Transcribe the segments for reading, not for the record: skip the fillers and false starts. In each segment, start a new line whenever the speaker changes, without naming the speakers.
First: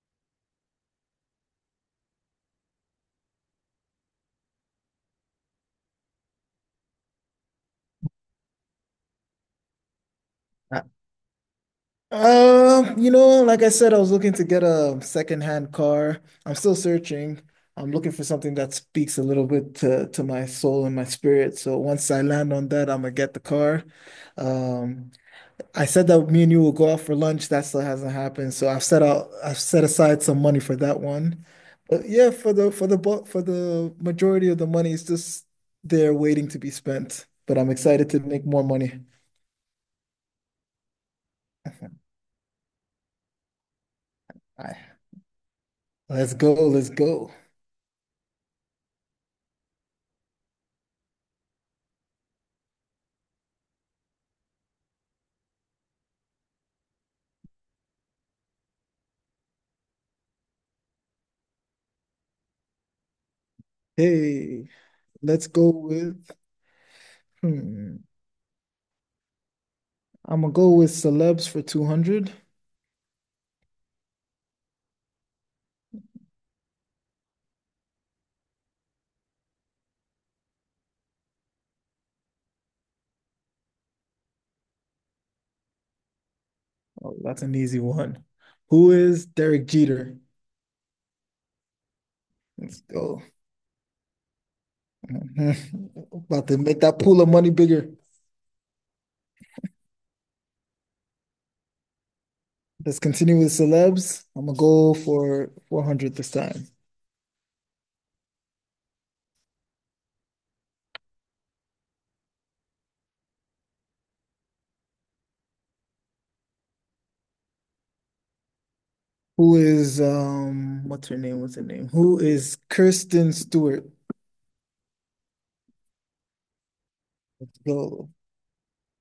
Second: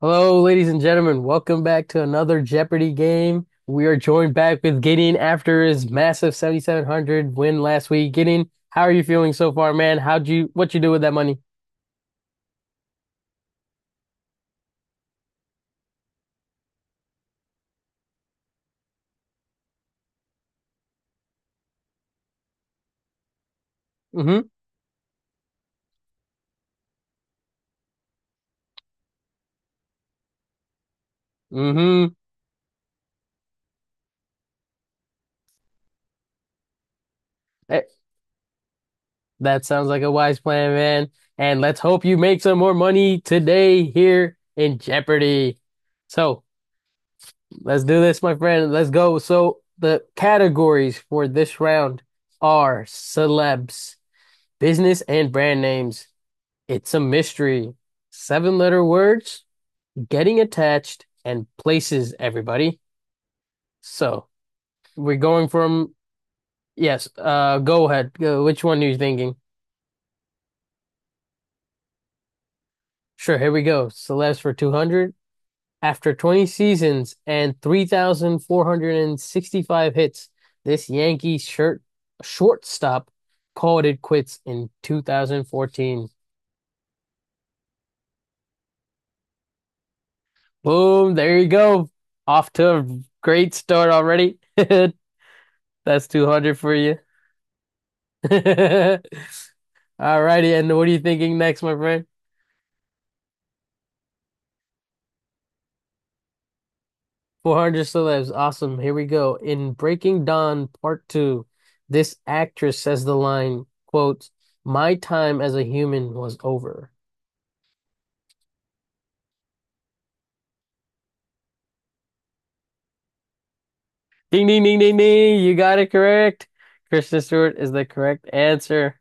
Hello, ladies and gentlemen. Welcome back to another Jeopardy game. We are joined back with Gideon after his massive 7,700 win last week. Gideon, how are you feeling so far, man? What you
Uh,
do with that money?
Like I said, I was looking to get a secondhand car. I'm still searching. I'm looking for something that speaks a little bit to my soul and my spirit. So once I land on that, I'm gonna get the car.
Mm-hmm.
Um, I said that me and you will go out for lunch. That still hasn't happened. So I've set aside some money for that one. But
Mm-hmm.
yeah, for the majority of the money is just there waiting to be spent. But I'm
Eh,
excited to make more money.
That sounds like a wise plan, man. And let's hope you make some more money today here in
I,
Jeopardy.
let's
So
go, let's go.
let's do this, my friend. Let's go. So the categories for this round are celebs, business, and brand names. It's a mystery. Seven letter words, getting attached, and places, everybody. So,
Hey,
we're going
let's go
from,
with,
yes, go
hmm,
ahead. Which one are you thinking?
I'm gonna go with celebs for 200.
Sure, here we go. Celeste for 200. After 20 seasons and 3,465 hits, this Yankee shirt shortstop called it quits in 2014.
Oh, that's an easy one. Who is Derek Jeter?
Boom, there you go. Off to
Let's
a
go.
great start already. That's
Mhm. About
200
to
for
make
you.
that pool of money bigger.
All righty, and what are you thinking next, my friend?
Let's continue with celebs. I'm gonna go for 400 this time.
400 celebs. Awesome. Here we go. In Breaking Dawn Part 2, this actress says the line, quote, "My time as a human was over."
Who is, what's her name? What's her name? Who is Kirsten Stewart?
Ding, ding, ding, ding, ding. You got it correct. Kristen Stewart
Let's
is the
go.
correct answer.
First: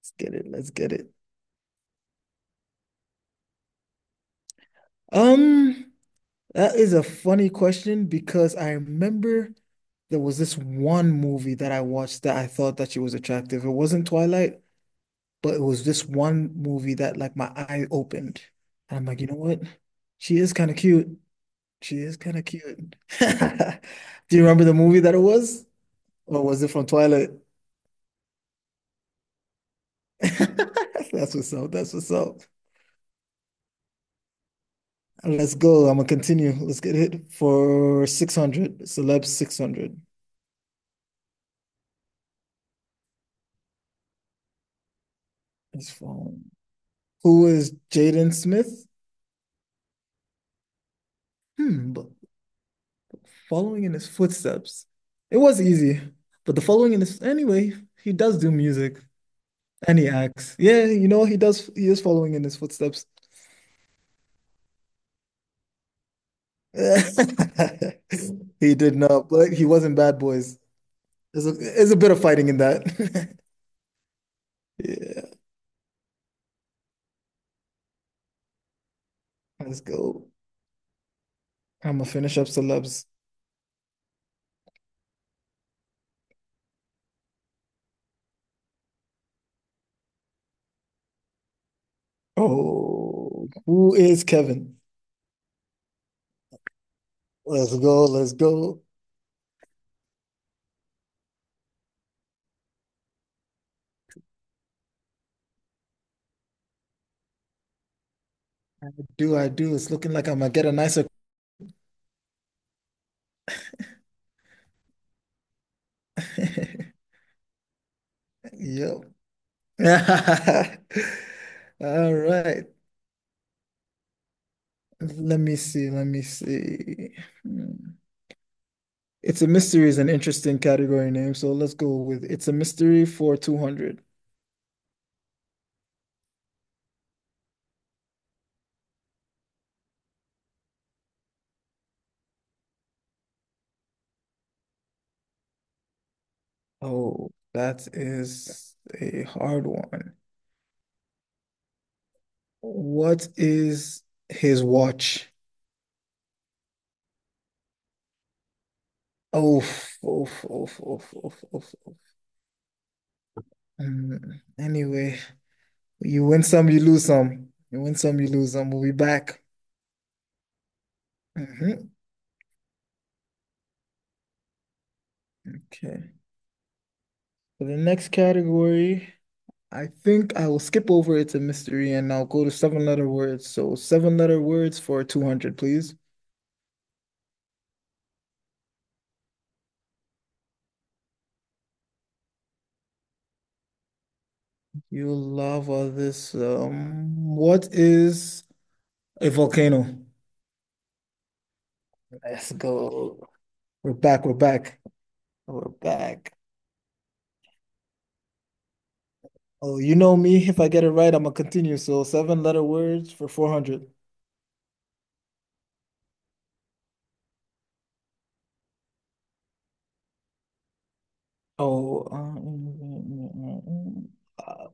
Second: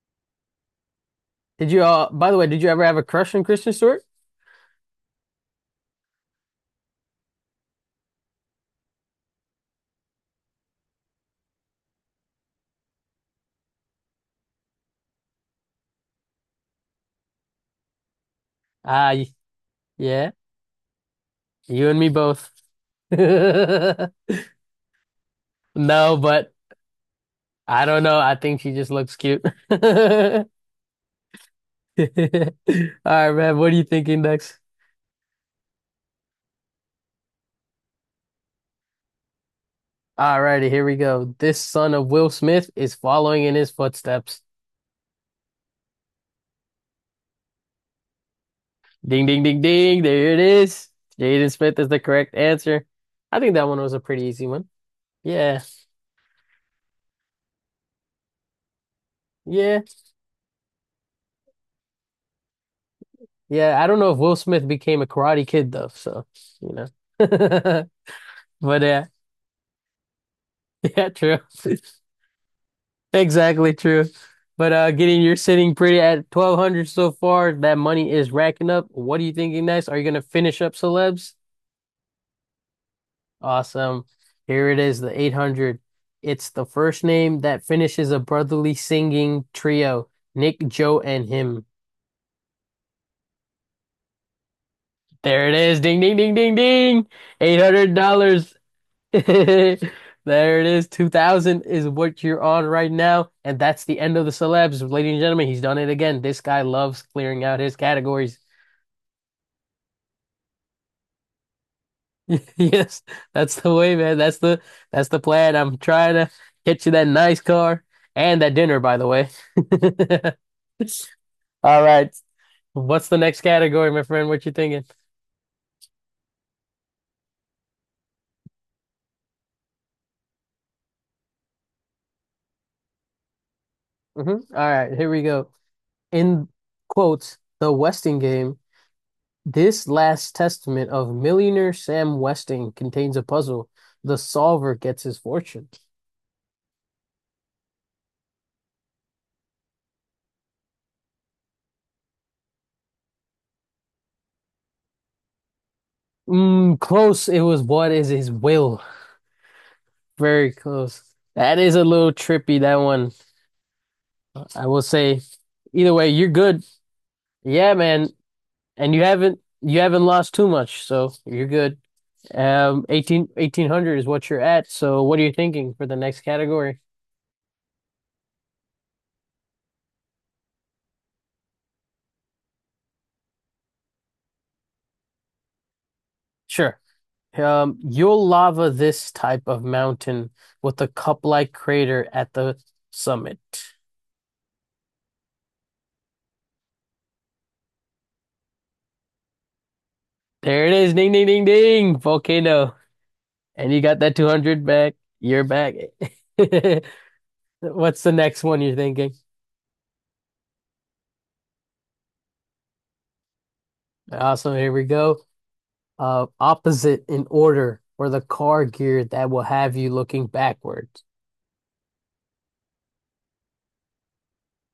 Let's get it. Let's get it.
Did you By the way, did you ever have a crush on Kristen Stewart?
Um, that is a funny question because I remember there was this one movie that I watched that I thought that she was attractive. It wasn't Twilight, but it was this one movie that like my eye opened. And I'm
Ah,
like, you
y-
know what?
yeah.
She is kind of cute.
You and
She
me
is kind of
both.
cute. Do you remember the movie that it was?
No,
Or
but
was it from Twilight?
I don't know. I think she just looks cute. All right,
That's what's up. That's what's up.
man. What are you thinking next?
Let's go. I'm gonna continue. Let's get hit for 600. Celeb 600.
Alrighty, here we go. This son of Will Smith is following in his footsteps.
It's phone. Who is Jaden Smith?
Ding, ding, ding, ding. There it is. Jaden Smith is
Hmm.
the correct answer. I think that one
Following
was
in
a
his
pretty easy one.
footsteps. It
Yeah,
was easy, but the following in his anyway, he does do music
yeah,
and he acts. Yeah, you know, he is following in his footsteps.
yeah. I don't know if Will Smith became a Karate Kid though, you know.
He
But
did
uh,
not, but he wasn't Bad Boys.
yeah, true.
There's a there's a bit of fighting in that.
Exactly true. But getting
Yeah,
you're sitting pretty at 1200 so far. That money is racking up. What are you thinking
let's
next? Are you gonna
go.
finish up celebs?
I'm gonna finish up celebs.
Awesome. Here it is, the 800. It's the first name that finishes a brotherly singing trio, Nick, Joe, and him.
Oh, who is Kevin?
There it is. Ding, ding, ding, ding, ding.
Let's go, let's
$800.
go.
There it is. 2000 is what you're on right now. And that's the end of the celebs. Ladies and gentlemen, he's done it again. This guy loves clearing out his categories.
Do I do? It's looking like I'm gonna get a nicer.
Yes, that's the way, man. That's the plan. I'm trying to get you that nice car and that dinner, by
Yep.
the way.
All
All right.
right.
What's the next category, my friend? What you thinking?
Let me see. Let me see. Hmm. It's a mystery is an interesting category name, so let's go with it's a mystery for 200.
All right, here we go. In quotes, the Westing game, this last testament of millionaire Sam Westing contains a puzzle. The solver gets his fortune.
Oh, that is a hard one. What is his watch?
Mm, close. It was what is his will?
Oh, oh,
Very
oh, oh,
close. That
oh,
is a
oh.
little trippy, that one. I will
Anyway,
say, either way,
you
you're
win
good.
some, you lose some.
Yeah,
You win
man.
some, you lose some. We'll be
And you haven't
back.
you haven't lost too much, so you're good.
Mhm.
Eighteen hundred is what you're at. So what are you thinking for the
Okay.
next category?
For the next category, I think I will skip over it's a mystery and I'll go to seven letter words. So seven letter words for 200, please.
Sure. You'll lava this type of mountain with a cup-like crater at the summit.
You love all this. What is a volcano?
There it is. Ding, ding, ding, ding.
Let's
Volcano.
go.
And you
We're
got that
back. We're
200
back.
back. You're
We're
back.
back.
What's the next one you're thinking?
Oh, you know me. If I get it right, I'm gonna continue. So seven letter words for 400.
Awesome. Here we go. Opposite in order for the car gear that will have you looking backwards.
Oh, uh, uh,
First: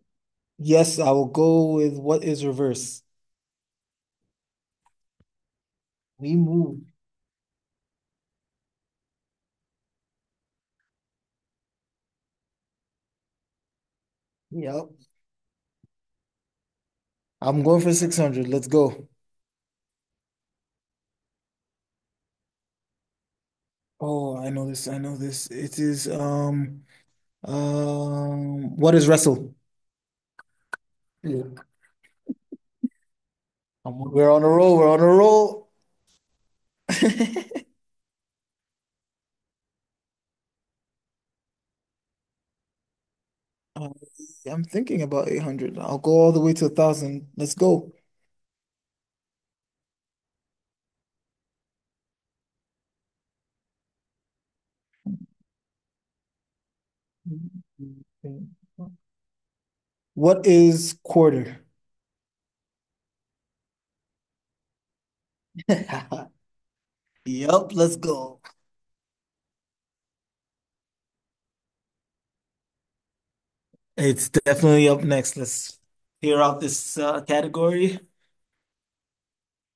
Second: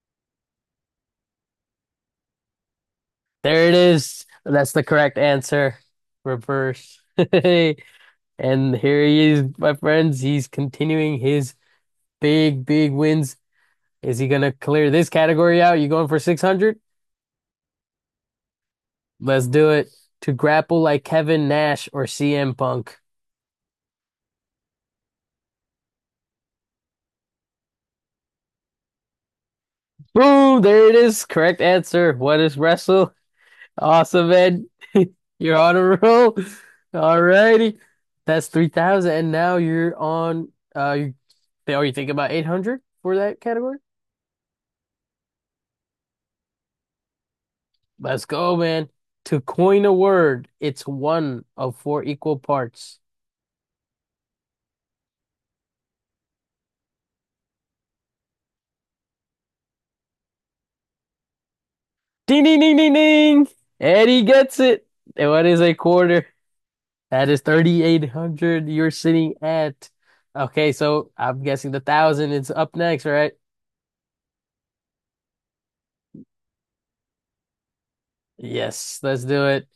yes, I will go with what is reverse.
There it is. That's the correct answer.
We move.
Reverse. And here he is, my friends. He's continuing his big, big wins. Is he gonna
Yep.
clear this category out? You going for 600?
I'm going for 600. Let's go.
Let's do it. To grapple like Kevin Nash or CM Punk.
Oh, I know this. I know this. It is what is wrestle?
Boom, there it is.
Yeah.
Correct answer. What is wrestle? Awesome,
We're on a
man!
roll. We're on a
You're
roll.
on a roll. Alrighty. That's 3,000. And now uh, you, are you thinking about 800 for that category?
Uh, I'm thinking about 800. I'll go all the way to a 1,000. Let's go.
Let's go, man. To coin a word, it's one of four equal parts.
What is quarter?
Ding, ding, ding, ding, ding. Eddie gets it. And what is a quarter? That is
Yep, let's go.
3,800. Okay, so I'm guessing the thousand is up next, right?
It's definitely up next. Let's hear out this category.
Yes, let's do it.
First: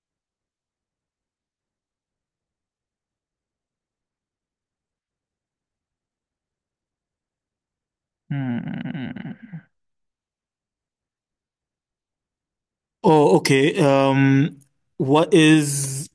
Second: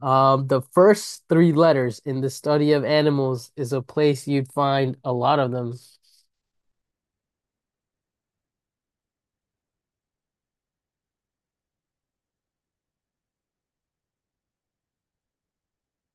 The first three letters in the study of animals is a place you'd find a lot of them.
Hmm. Oh, okay. What is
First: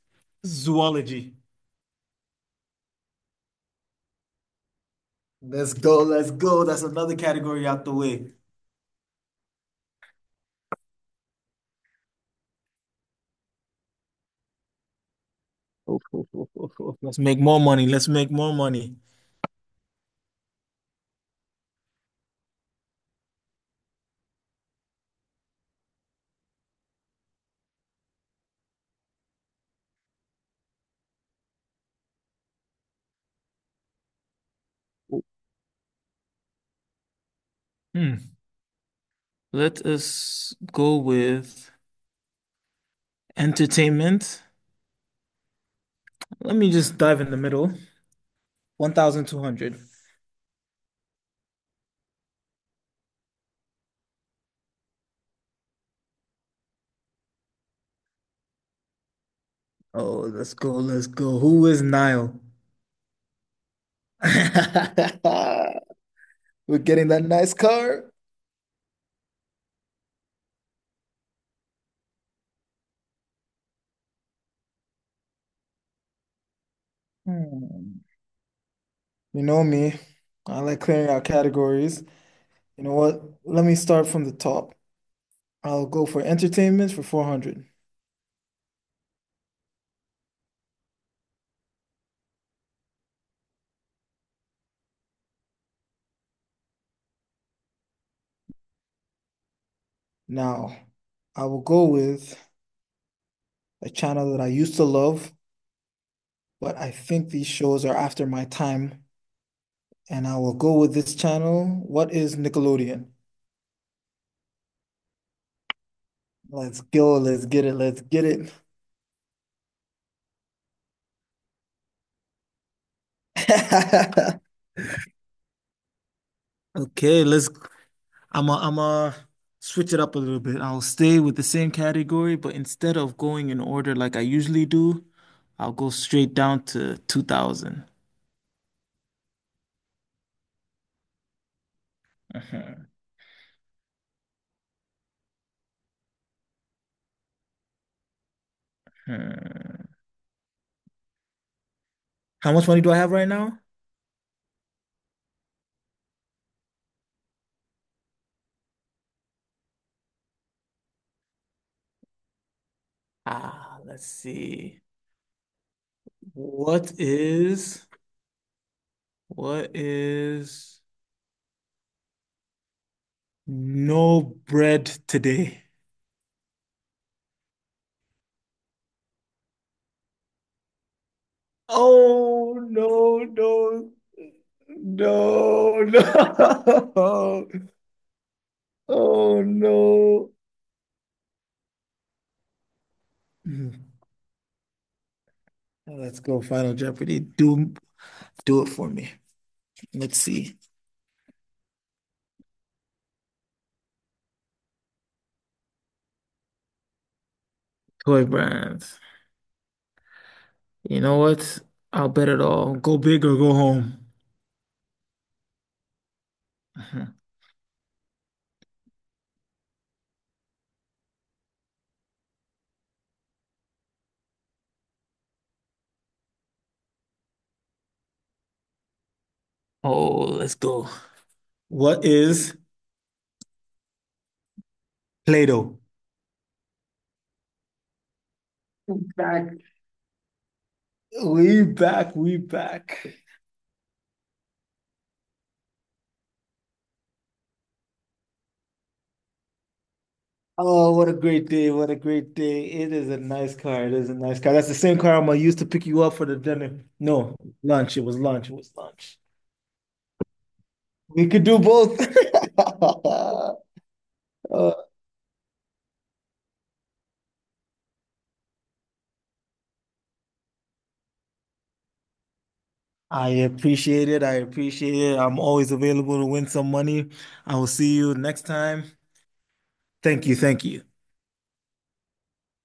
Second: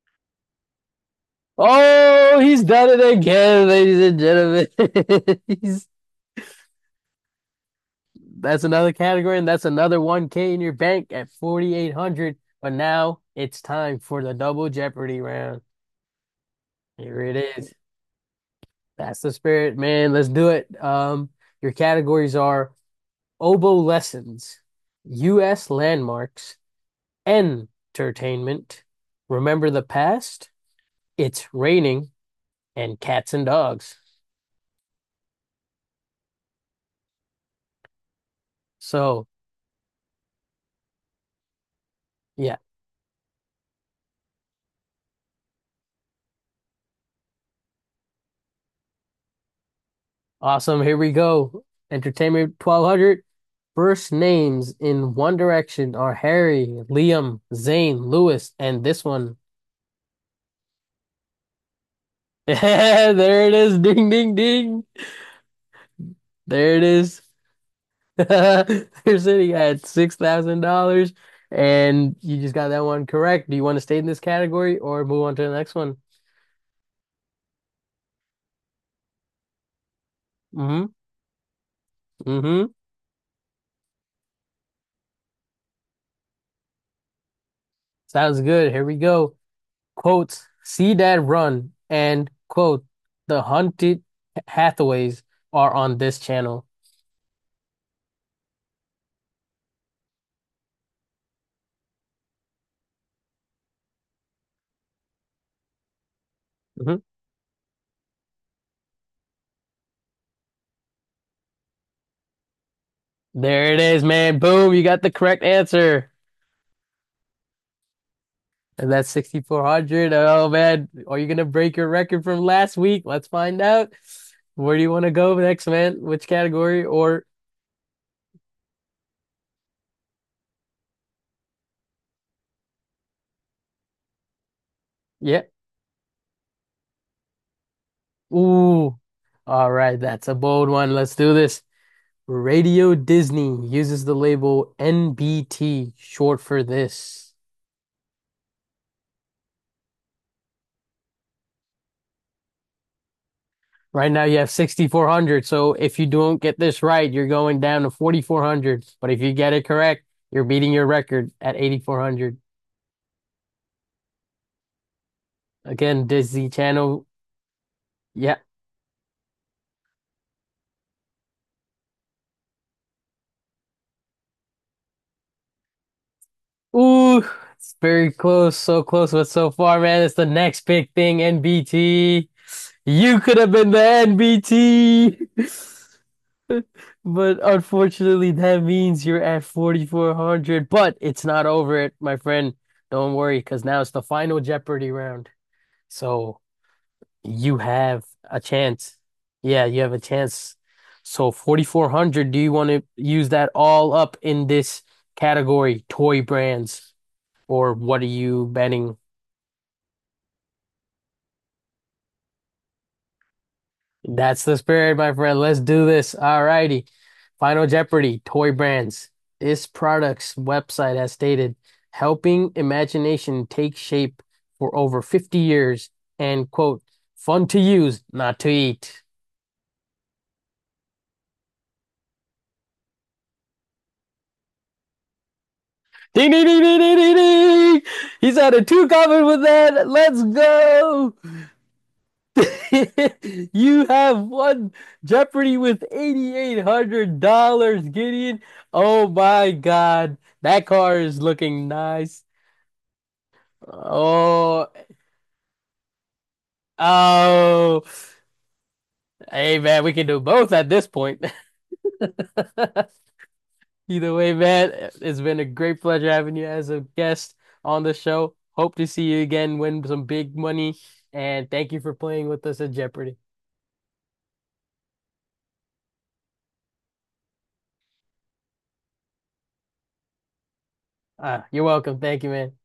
zoology?
Oh, he's done it again, ladies and gentlemen.
Let's
He's,
go. Let's go. That's another category out the way.
that's another category, and that's another 1K in your bank at 4,800. But now it's time for the double Jeopardy round.
Oh, oh, oh, oh, oh.
Here
Let's
it
make more
is.
money. Let's make more money.
That's the spirit, man. Let's do it. Your categories are oboe lessons, U.S. landmarks, entertainment. Remember the past? It's raining and cats and dogs.
Hmm.
So,
Let us go with
yeah,
entertainment. Let me just dive in the middle. 1,200.
awesome. Here we go. Entertainment 1200. First names in One Direction are Harry, Liam, Zayn, Lewis, and this one.
Oh, let's go. Let's go. Who is Niall?
Yeah, there it is. Ding, ding, ding. There
We're
it
getting
is.
that nice car.
You're sitting at $6,000 and you just got that one correct. Do you want to stay in this category or move on to the next one?
Hmm. You know me. I like
Mm-hmm.
clearing out categories.
Mm-hmm.
You know what? Let me start from the top. I'll go for entertainment for 400.
Sounds good. Here we go. Quote, see that run, and quote, the hunted Hathaways are on this channel.
Now, I will go with a channel that I used to love, but I
hmm
think these shows are after my time. And I will go with this channel. What is Nickelodeon?
There it is, man. Boom, you got the correct answer.
Let's go. Let's get it. Let's get it.
And that's 6,400. Oh, man. Are you gonna break your record from last week? Let's find out. Where do you want to go next, man? Which category?
Okay,
Or,
let's. I'm a switch it up a little bit. I'll stay with the same category, but instead of going in order like I usually do,
yeah.
I'll go straight down to 2000.
Ooh. All right. That's a bold one. Let's do this.
Mhm,
Radio Disney uses the label NBT, short for this.
mhm. How much money do I have right now?
Right now you have 6,400. So if you don't get this right, you're going down to 4,400. But if you get it correct, you're beating your record at 8,400.
Ah, let's see.
Again, Disney
What
Channel.
is
Yeah.
what is no bread today?
Ooh, it's very close. So close, but so far, man. It's the next big thing, NBT.
Oh,
You
no,
could have been the
no,
NBT.
no,
But
no.
unfortunately, that means you're
Oh
at
no.
4,400. But it's not over it, my friend. Don't worry, because now it's
Mm.
the final Jeopardy round.
Let's
So
go Final Jeopardy.
you have a
Do it for
chance.
me.
Yeah, you have a
Let's
chance.
see.
So 4,400, do you want to use that all up in this category, toy brands? Or what are
Toy
you betting?
brands. You know what? I'll bet it all. Go big or go home.
That's the spirit, my friend. Let's do this. All righty.
Mhm.
Final Jeopardy, toy brands. This product's website has stated helping imagination take shape for over 50 years and, quote, fun to use, not to eat.
Oh, let's go. What is Play-Doh?
Ding, ding, ding, ding, ding, ding, ding. He's had a two
We
comment with
back.
that. Let's go.
We back. We back.
You have won Jeopardy with $8,800, Gideon. Oh my God. That
Oh,
car
what a
is
great
looking
day. What a
nice.
great day. It is a nice car. It is a nice car.
Oh,
That's the same car I'm gonna use to pick you up for the dinner. No,
oh.
lunch. It was lunch. It was lunch.
Hey, man, we can do both at this point.
We could do both.
Either way, man,
Uh,
it's been a great pleasure having you as a guest on the show. Hope to see you again, win some big money, and thank you for playing with us at Jeopardy.
I appreciate it. I appreciate it. I'm always available to win some money. I will see you next time. Thank you. Thank you.
Ah, you're welcome. Thank you, man.